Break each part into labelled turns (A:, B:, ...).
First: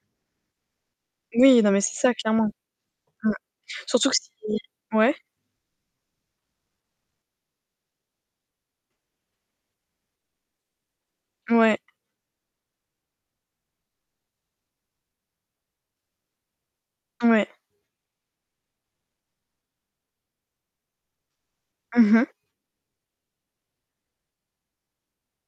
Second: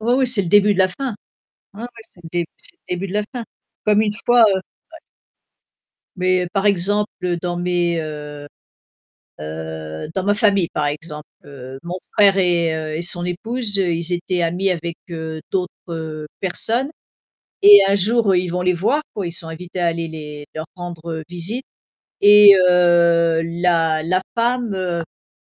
A: Oui oui, c'est le début de la fin.
B: Oui, non, mais
A: Ouais ouais,
B: c'est ça,
A: c'est le dé
B: clairement.
A: c'est le début de la
B: Mmh.
A: fin. Comme
B: Surtout
A: une
B: que si
A: fois, heu, ouais.
B: ouais?
A: Mais, par exemple dans mes, heu heu, dans ma famille par exemple,
B: Ouais.
A: heu, mon frère et heu, et son épouse, ils étaient amis avec, heu, d'autres, heu, personnes
B: Ouais.
A: et un jour ils vont les voir, quoi, ils sont invités à aller les leur rendre, heu, visite
B: Mmh mh.
A: et heu, la la femme, heu,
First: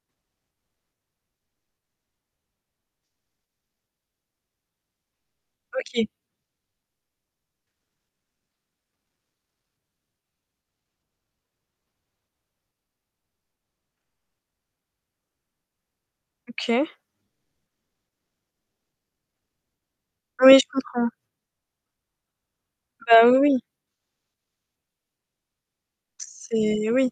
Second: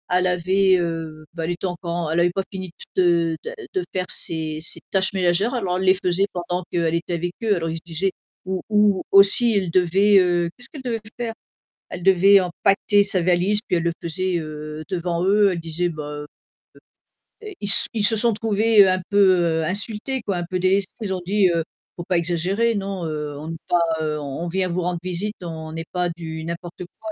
A: elle avait, heu, bah, elle était encore en elle avait pas fini de de de faire ses ses tâches ménagères, alors on les
B: OK.
A: faisait pendant qu'elle était avec eux, alors ils se disaient ou ou aussi elle devait, heu, qu'est-ce qu'elle devait faire? Elle devait empaqueter sa valise puis elle le faisait, heu, devant eux, elle disait: «Bah, heu»
B: OK.
A: Heu, ils s ils se sont trouvés un peu insultés, quoi, un
B: Oui,
A: peu
B: je
A: délestés,
B: comprends.
A: ils ont dit: «Faut pas exagérer non,
B: Bah,
A: heu,
B: oui,
A: on
B: oui.
A: n'est pas, heu, on on vient vous rendre visite, on n'est pas du n'importe
B: C'est
A: quoi,
B: oui,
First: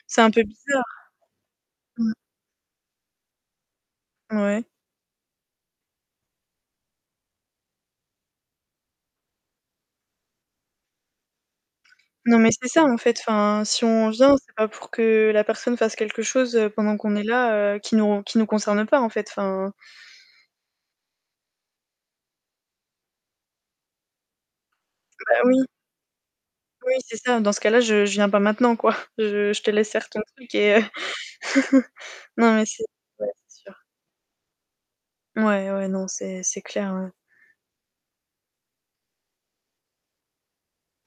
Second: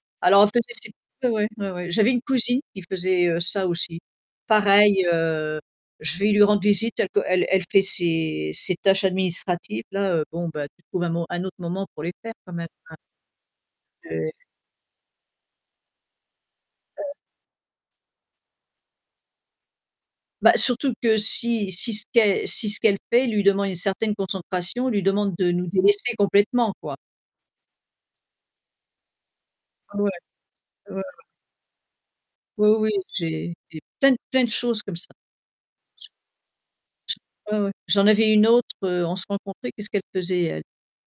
A: là».
B: c'est un
A: Alors
B: peu
A: en fait
B: bizarre.
A: c'est c'est ouais ouais, ouais ouais. J'avais
B: Mmh.
A: une cousine qui faisait, heu, ça aussi.
B: Ouais.
A: Pareil, heu, je vais lui rendre visite telle qu'elle elle fait ses ses tâches administratives là, heu, bon bah tu trouves un mo un autre moment pour les faire
B: Non, mais
A: quand même,
B: c'est ça
A: hein.
B: en fait, enfin si on vient,
A: [unintelligible]
B: c'est pas pour que la personne fasse quelque chose pendant
A: Heu
B: qu'on est là, heu, qui nous qui nous concerne pas en fait, enfin
A: Bah, surtout que si si ce qu'elle si ce qu'elle fait lui demande une certaine concentration, lui demande
B: Bah
A: de
B: oui.
A: nous délaisser complètement,
B: Oui,
A: quoi.
B: c'est ça, dans ce cas-là, je je viens pas maintenant, quoi. Je je te laisse
A: Ouais.
B: faire ton truc et, heu
A: Ouais.
B: non mais
A: Oui
B: c'est
A: oui
B: ouais,
A: j'ai
B: c'est
A: j'ai
B: sûr.
A: plein, plein de choses comme ça.
B: Ouais ouais non, c'est c'est clair, hein.
A: J j ouais, ouais, j'en avais une autre, heu, on se rencontrait qu'est-ce qu'elle faisait elle?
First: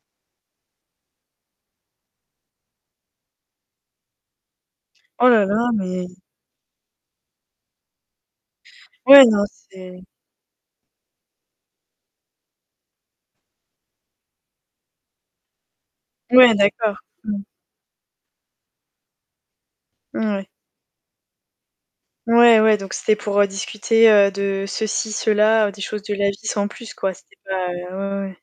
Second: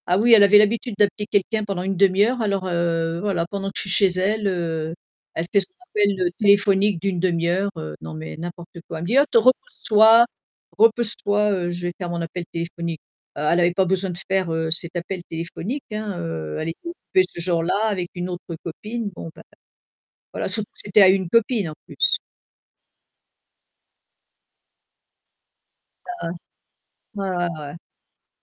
A: Ah oui elle avait l'habitude d'appeler quelqu'un pendant 1/2 heure alors, heu, voilà pendant que je suis chez elle, heu,
B: Oh là
A: elle
B: là,
A: fait son
B: mais
A: appel, heu, téléphonique d'1/2 heure, heu, non mais n'importe quoi, elle me dit:
B: Ouais,
A: «Heu, te
B: non c'est
A: repose-toi, repose-toi, je vais faire mon appel téléphonique». Heu, elle avait pas besoin de faire, heu, cet appel téléphonique, hein,
B: Ouais,
A: heu, elle était
B: d'accord.
A: occupée
B: Mmh.
A: ce jour-là avec une autre copine, bon ben,
B: Ouais.
A: voilà, surtout que c'était à une copine en plus.
B: Ouais, ouais, donc c'était pour discuter, heu, de ceci, cela, des choses de la vie sans plus, quoi.
A: Bah Ouais
B: C'était
A: ouais
B: pas,
A: ouais.
B: heu, ouais, ouais.